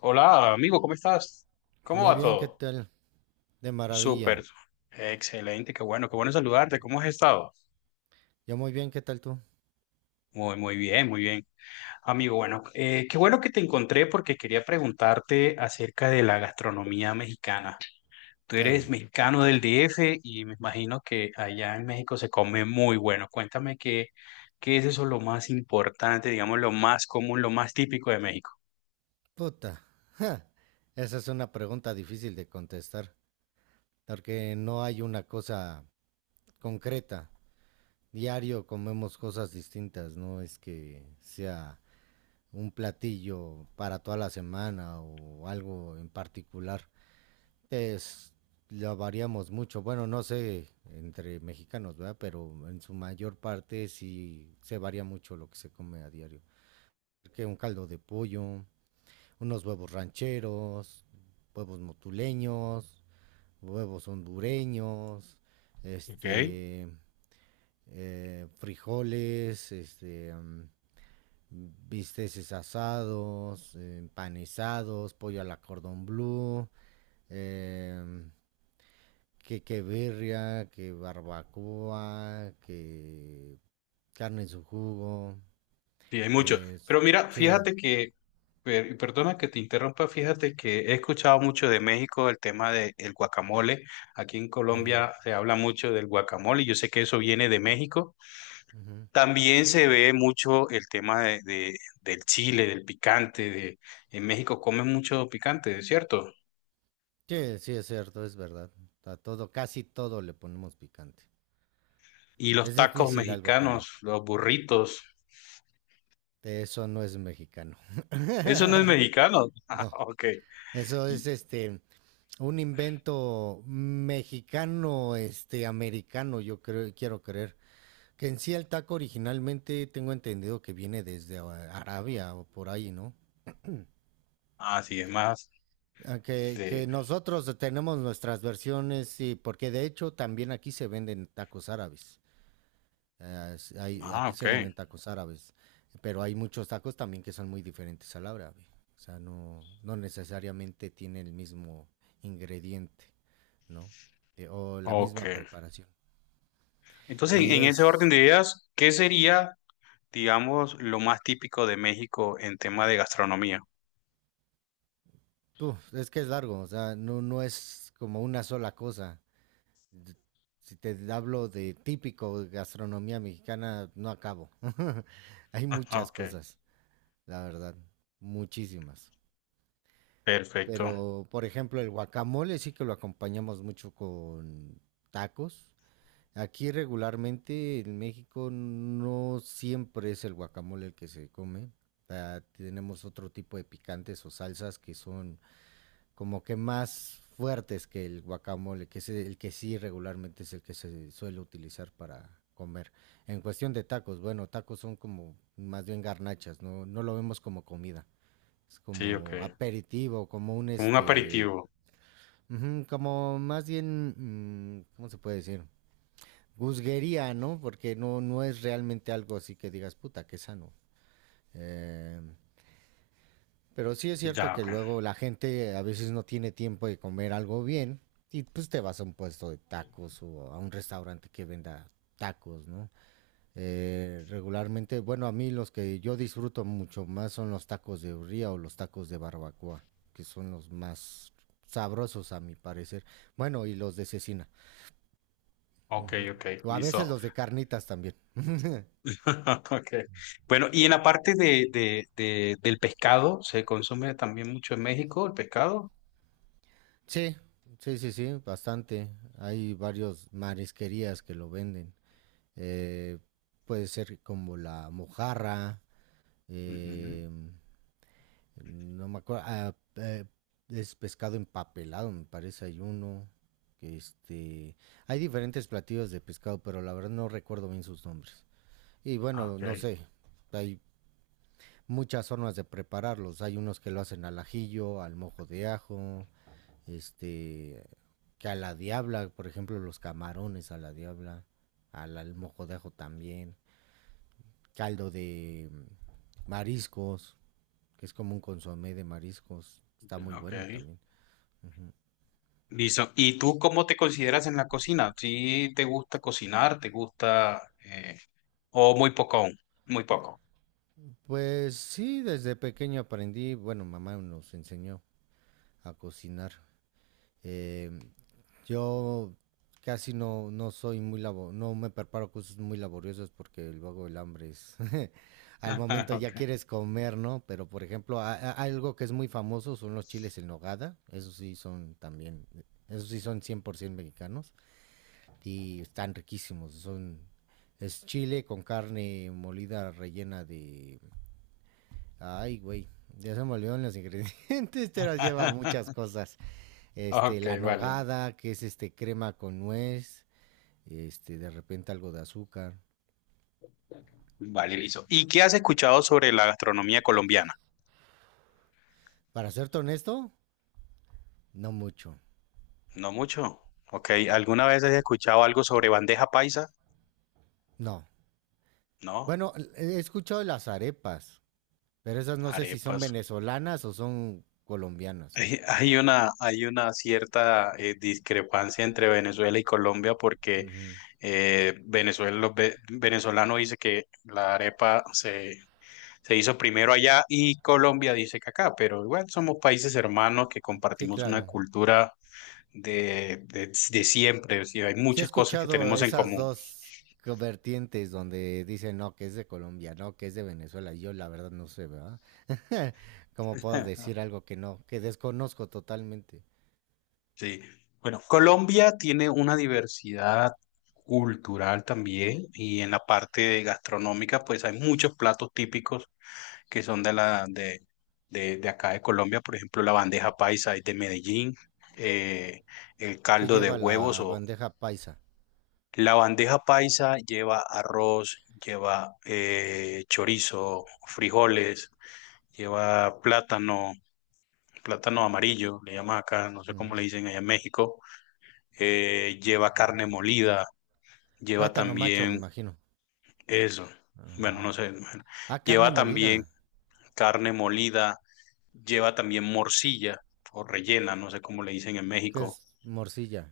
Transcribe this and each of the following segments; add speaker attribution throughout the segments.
Speaker 1: Hola, amigo, ¿cómo estás? ¿Cómo
Speaker 2: Muy
Speaker 1: va
Speaker 2: bien, ¿qué
Speaker 1: todo?
Speaker 2: tal? De
Speaker 1: Súper,
Speaker 2: maravilla.
Speaker 1: excelente, qué bueno saludarte. ¿Cómo has estado?
Speaker 2: Yo muy bien, ¿qué tal tú?
Speaker 1: Muy bien, muy bien. Amigo, bueno, qué bueno que te encontré porque quería preguntarte acerca de la gastronomía mexicana. Tú eres
Speaker 2: Claro.
Speaker 1: mexicano del DF y me imagino que allá en México se come muy bueno. Cuéntame qué es eso lo más importante, digamos, lo más común, lo más típico de México.
Speaker 2: Puta. Ja. Esa es una pregunta difícil de contestar, porque no hay una cosa concreta. Diario comemos cosas distintas, no es que sea un platillo para toda la semana o algo en particular. Es, lo variamos mucho. Bueno, no sé entre mexicanos, ¿verdad? Pero en su mayor parte sí se varía mucho lo que se come a diario. Que un caldo de pollo, unos huevos rancheros, huevos motuleños, huevos hondureños,
Speaker 1: Ok.
Speaker 2: este, frijoles, bisteces asados, empanizados, pollo a la cordón blue, em, que birria, que barbacoa, que carne en su jugo,
Speaker 1: Sí, hay mucho.
Speaker 2: eh,
Speaker 1: Pero mira,
Speaker 2: sí,
Speaker 1: y perdona que te interrumpa, fíjate que he escuchado mucho de México el tema del guacamole. Aquí en
Speaker 2: mm,
Speaker 1: Colombia se habla mucho del guacamole, yo sé que eso viene de México.
Speaker 2: ujú.
Speaker 1: También se ve mucho el tema de- del chile, del picante. De, en México comen mucho picante, ¿es cierto?
Speaker 2: Sí, sí, es cierto, es verdad. A todo, casi todo le ponemos picante.
Speaker 1: Y los
Speaker 2: Es
Speaker 1: tacos
Speaker 2: difícil algo que no.
Speaker 1: mexicanos, los burritos.
Speaker 2: De eso no es mexicano.
Speaker 1: Eso no es mexicano. Ah,
Speaker 2: No,
Speaker 1: ok.
Speaker 2: eso
Speaker 1: Y-
Speaker 2: es un invento mexicano, este americano, yo creo, quiero creer. Que en sí el taco originalmente tengo entendido que viene desde Arabia o por ahí, ¿no?
Speaker 1: ah, sí, es más
Speaker 2: Ah, Que,
Speaker 1: de.
Speaker 2: que nosotros tenemos nuestras versiones y porque de hecho también aquí se venden tacos árabes.
Speaker 1: Ah,
Speaker 2: Aquí
Speaker 1: ok.
Speaker 2: se venden tacos árabes, pero hay muchos tacos también que son muy diferentes al árabe. O sea, no, no necesariamente tiene el mismo ingrediente, ¿no? O la
Speaker 1: Ok.
Speaker 2: misma preparación.
Speaker 1: Entonces,
Speaker 2: Y
Speaker 1: en ese orden
Speaker 2: es,
Speaker 1: de ideas, ¿qué sería, digamos, lo más típico de México en tema de gastronomía?
Speaker 2: uf, es que es largo, o sea, no, no es como una sola cosa. D- Si te hablo de típico de gastronomía mexicana, no acabo. Hay
Speaker 1: Ajá,
Speaker 2: muchas
Speaker 1: ok,
Speaker 2: cosas, la verdad, muchísimas.
Speaker 1: perfecto.
Speaker 2: Pero, por ejemplo, el guacamole sí que lo acompañamos mucho con tacos. Aquí regularmente en México no siempre es el guacamole el que se come. Ah, tenemos otro tipo de picantes o salsas que son como que más fuertes que el guacamole, que es el que sí regularmente es el que se suele utilizar para comer. En cuestión de tacos, bueno, tacos son como más bien garnachas, no, no lo vemos como comida, es
Speaker 1: Sí, ok.
Speaker 2: como aperitivo, como un
Speaker 1: Como un
Speaker 2: este.
Speaker 1: aperitivo.
Speaker 2: Ujú, como más bien, mm, ¿cómo se puede decir? Gusguería, ¿no? Porque no, no es realmente algo así que digas, puta, qué sano. Eh, pero sí es cierto
Speaker 1: Ya,
Speaker 2: que
Speaker 1: ok.
Speaker 2: luego la gente a veces no tiene tiempo de comer algo bien y pues te vas a un puesto de tacos o a un restaurante que venda tacos, ¿no? Regularmente, bueno, a mí los que yo disfruto mucho más son los tacos de birria o los tacos de barbacoa, que son los más sabrosos a mi parecer. Bueno, y los de cecina.
Speaker 1: Ok,
Speaker 2: Ujú.
Speaker 1: ok,
Speaker 2: O a veces
Speaker 1: listo.
Speaker 2: los de carnitas también.
Speaker 1: Ok. Bueno, y en la parte del pescado, ¿se consume también mucho en México el pescado?
Speaker 2: Sí, sí, bastante. Hay varios marisquerías que lo venden. Eh, puede ser como la mojarra,
Speaker 1: Ujú.
Speaker 2: eh, no me acuerdo, es pescado empapelado, me parece, hay uno. Que Este, hay diferentes platillos de pescado, pero la verdad no recuerdo bien sus nombres. Y
Speaker 1: Ah,
Speaker 2: bueno,
Speaker 1: ok,
Speaker 2: no sé, hay muchas formas de prepararlos. Hay unos que lo hacen al ajillo, al mojo de ajo, este, que a la diabla, por ejemplo, los camarones a la diabla, al mojo de ajo también, caldo de mariscos, que es como un consomé de mariscos, está muy
Speaker 1: ok.
Speaker 2: bueno también. Ujú.
Speaker 1: Listo. ¿Y tú cómo te consideras en la cocina? ¿Sí te gusta cocinar? ¿Te gusta, o muy poco aún? Muy poco.
Speaker 2: Pues sí, desde pequeño aprendí, bueno, mamá nos enseñó a cocinar. Eh, Yo casi no, no soy muy labo, no me preparo cosas muy laboriosas porque luego el hambre es al momento ya
Speaker 1: Ok.
Speaker 2: quieres comer, ¿no? Pero por ejemplo, algo que es muy famoso son los chiles en nogada, esos sí son también, esos sí son 100% mexicanos y están riquísimos, son es chile con carne molida rellena de ay, güey, ya se me olvidaron los ingredientes, pero lleva muchas cosas. Este,
Speaker 1: Ok,
Speaker 2: la
Speaker 1: vale.
Speaker 2: nogada, que es este crema con nuez, este, de repente algo de azúcar.
Speaker 1: Vale, listo. ¿Y qué has escuchado sobre la gastronomía colombiana?
Speaker 2: Para serte honesto, no mucho,
Speaker 1: No mucho. Ok, ¿alguna vez has escuchado algo sobre bandeja paisa?
Speaker 2: no.
Speaker 1: No,
Speaker 2: Bueno, he escuchado de las arepas, pero esas no sé si son
Speaker 1: arepas.
Speaker 2: venezolanas o son colombianas.
Speaker 1: Hay, hay una cierta discrepancia entre Venezuela y Colombia porque
Speaker 2: Ujú.
Speaker 1: Venezuela, los venezolano dice que se hizo primero allá y Colombia dice que acá, pero igual somos países hermanos que
Speaker 2: Sí,
Speaker 1: compartimos una
Speaker 2: claro.
Speaker 1: cultura de siempre, sí, hay
Speaker 2: Sí he
Speaker 1: muchas cosas que
Speaker 2: escuchado
Speaker 1: tenemos en
Speaker 2: esas
Speaker 1: común.
Speaker 2: dos vertientes donde dicen, no, que es de Colombia, no, que es de Venezuela. Yo la verdad no sé, ¿verdad? ¿Cómo puedo decir algo que no, que desconozco totalmente?
Speaker 1: Sí. Bueno, Colombia tiene una diversidad cultural también y en la parte de gastronómica pues hay muchos platos típicos que son de acá de Colombia, por ejemplo la bandeja paisa es de Medellín, eh, el
Speaker 2: ¿Qué
Speaker 1: caldo de
Speaker 2: lleva
Speaker 1: huevos
Speaker 2: la
Speaker 1: o
Speaker 2: bandeja paisa?
Speaker 1: la bandeja paisa lleva arroz, lleva chorizo, frijoles, lleva plátano, plátano amarillo, le llaman acá, no sé cómo le
Speaker 2: Ujú,
Speaker 1: dicen allá en México, lleva
Speaker 2: ujú.
Speaker 1: carne molida, lleva
Speaker 2: Plátano macho, me
Speaker 1: también
Speaker 2: imagino.
Speaker 1: eso, bueno,
Speaker 2: Ah,
Speaker 1: no sé, bueno,
Speaker 2: ah, carne
Speaker 1: lleva
Speaker 2: molida,
Speaker 1: también carne molida, lleva también morcilla o rellena, no sé cómo le dicen en
Speaker 2: que es
Speaker 1: México.
Speaker 2: morcilla.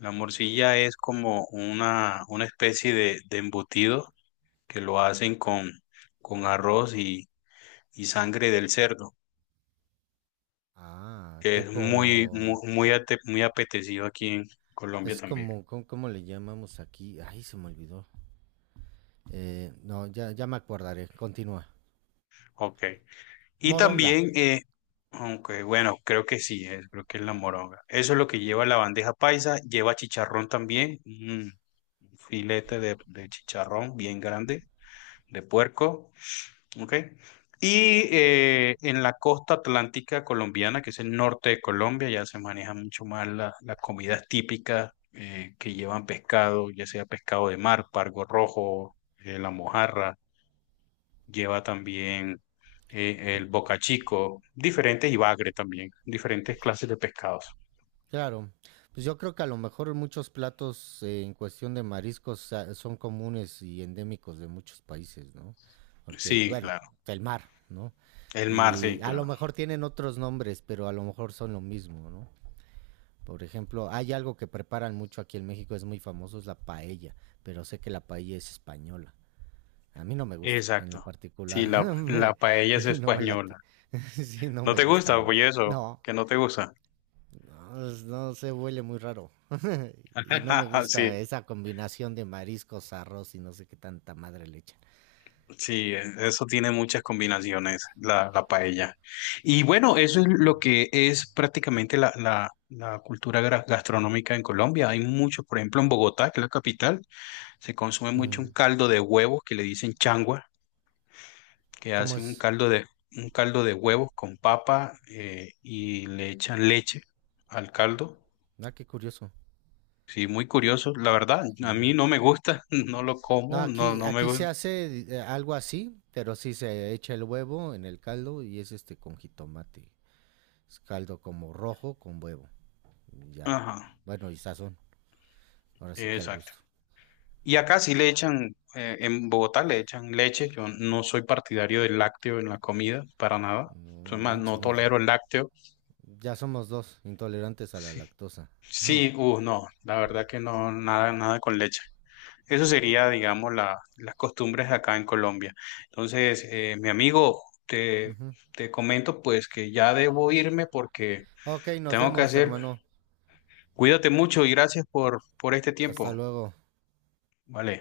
Speaker 1: La morcilla es como una especie de embutido que lo hacen con arroz y sangre del cerdo,
Speaker 2: Ah,
Speaker 1: que es
Speaker 2: tipo,
Speaker 1: muy apetecido aquí en Colombia
Speaker 2: es
Speaker 1: también.
Speaker 2: como, ¿cómo, cómo le llamamos aquí? Ay, se me olvidó. No, ya me acordaré, continúa.
Speaker 1: Ok. Y
Speaker 2: Moronga,
Speaker 1: también, aunque bueno, creo que sí, es, creo que es la moronga. Eso es lo que lleva la bandeja paisa, lleva chicharrón también, un filete de chicharrón bien grande, de puerco, ¿ok? Y en la costa atlántica colombiana, que es el norte de Colombia, ya se maneja mucho más las comidas típicas que llevan pescado, ya sea pescado de mar, pargo rojo, la mojarra lleva también el bocachico, diferentes y bagre también, diferentes clases de pescados.
Speaker 2: claro. Pues yo creo que a lo mejor muchos platos en cuestión de mariscos son comunes y endémicos de muchos países, ¿no? Porque, pues,
Speaker 1: Sí,
Speaker 2: bueno,
Speaker 1: claro.
Speaker 2: el mar, ¿no?
Speaker 1: El mar,
Speaker 2: Y
Speaker 1: sí,
Speaker 2: a lo
Speaker 1: claro.
Speaker 2: mejor tienen otros nombres, pero a lo mejor son lo mismo, ¿no? Por ejemplo, hay algo que preparan mucho aquí en México, es muy famoso, es la paella, pero sé que la paella es española. A mí no me gusta, en lo
Speaker 1: Exacto.
Speaker 2: particular.
Speaker 1: Sí, la paella es
Speaker 2: No me
Speaker 1: española.
Speaker 2: late. Sí, no
Speaker 1: ¿No
Speaker 2: me
Speaker 1: te
Speaker 2: gusta a
Speaker 1: gusta?
Speaker 2: mí.
Speaker 1: Oye, eso,
Speaker 2: No,
Speaker 1: que no te gusta.
Speaker 2: no, no se huele muy raro. Y no me gusta
Speaker 1: Sí,
Speaker 2: esa combinación de mariscos, arroz y no sé qué tanta madre le echan.
Speaker 1: sí, eso tiene muchas combinaciones, la paella. Y bueno, eso es lo que es prácticamente la cultura gastronómica en Colombia. Hay muchos, por ejemplo, en Bogotá, que es la capital, se consume mucho
Speaker 2: Ujú.
Speaker 1: un caldo de huevo que le dicen changua, que
Speaker 2: ¿Cómo
Speaker 1: hacen un
Speaker 2: es?
Speaker 1: caldo un caldo de huevos con papa y le echan leche al caldo.
Speaker 2: Ah, qué curioso.
Speaker 1: Sí, muy curioso. La verdad,
Speaker 2: Sí.
Speaker 1: a mí no me gusta, no lo
Speaker 2: No,
Speaker 1: como, no,
Speaker 2: aquí,
Speaker 1: no me
Speaker 2: aquí
Speaker 1: gusta.
Speaker 2: se hace algo así, pero sí se echa el huevo en el caldo y es este con jitomate. Es caldo como rojo con huevo. Ya.
Speaker 1: Ajá,
Speaker 2: Bueno, y sazón. Ahora sí que al
Speaker 1: exacto.
Speaker 2: gusto.
Speaker 1: Y acá sí le echan, en Bogotá le echan leche. Yo no soy partidario del lácteo en la comida, para nada.
Speaker 2: No
Speaker 1: Soy más, no
Speaker 2: manches, no.
Speaker 1: tolero el lácteo.
Speaker 2: Ya somos dos, intolerantes a la lactosa.
Speaker 1: Sí, no, la verdad que no, nada, nada con leche. Eso sería, digamos, las costumbres acá en Colombia. Entonces, mi amigo,
Speaker 2: Ujú.
Speaker 1: te comento pues que ya debo irme porque
Speaker 2: Ok, nos
Speaker 1: tengo que
Speaker 2: vemos,
Speaker 1: hacer.
Speaker 2: hermano.
Speaker 1: Cuídate mucho y gracias por este tiempo.
Speaker 2: Hasta luego.
Speaker 1: Vale.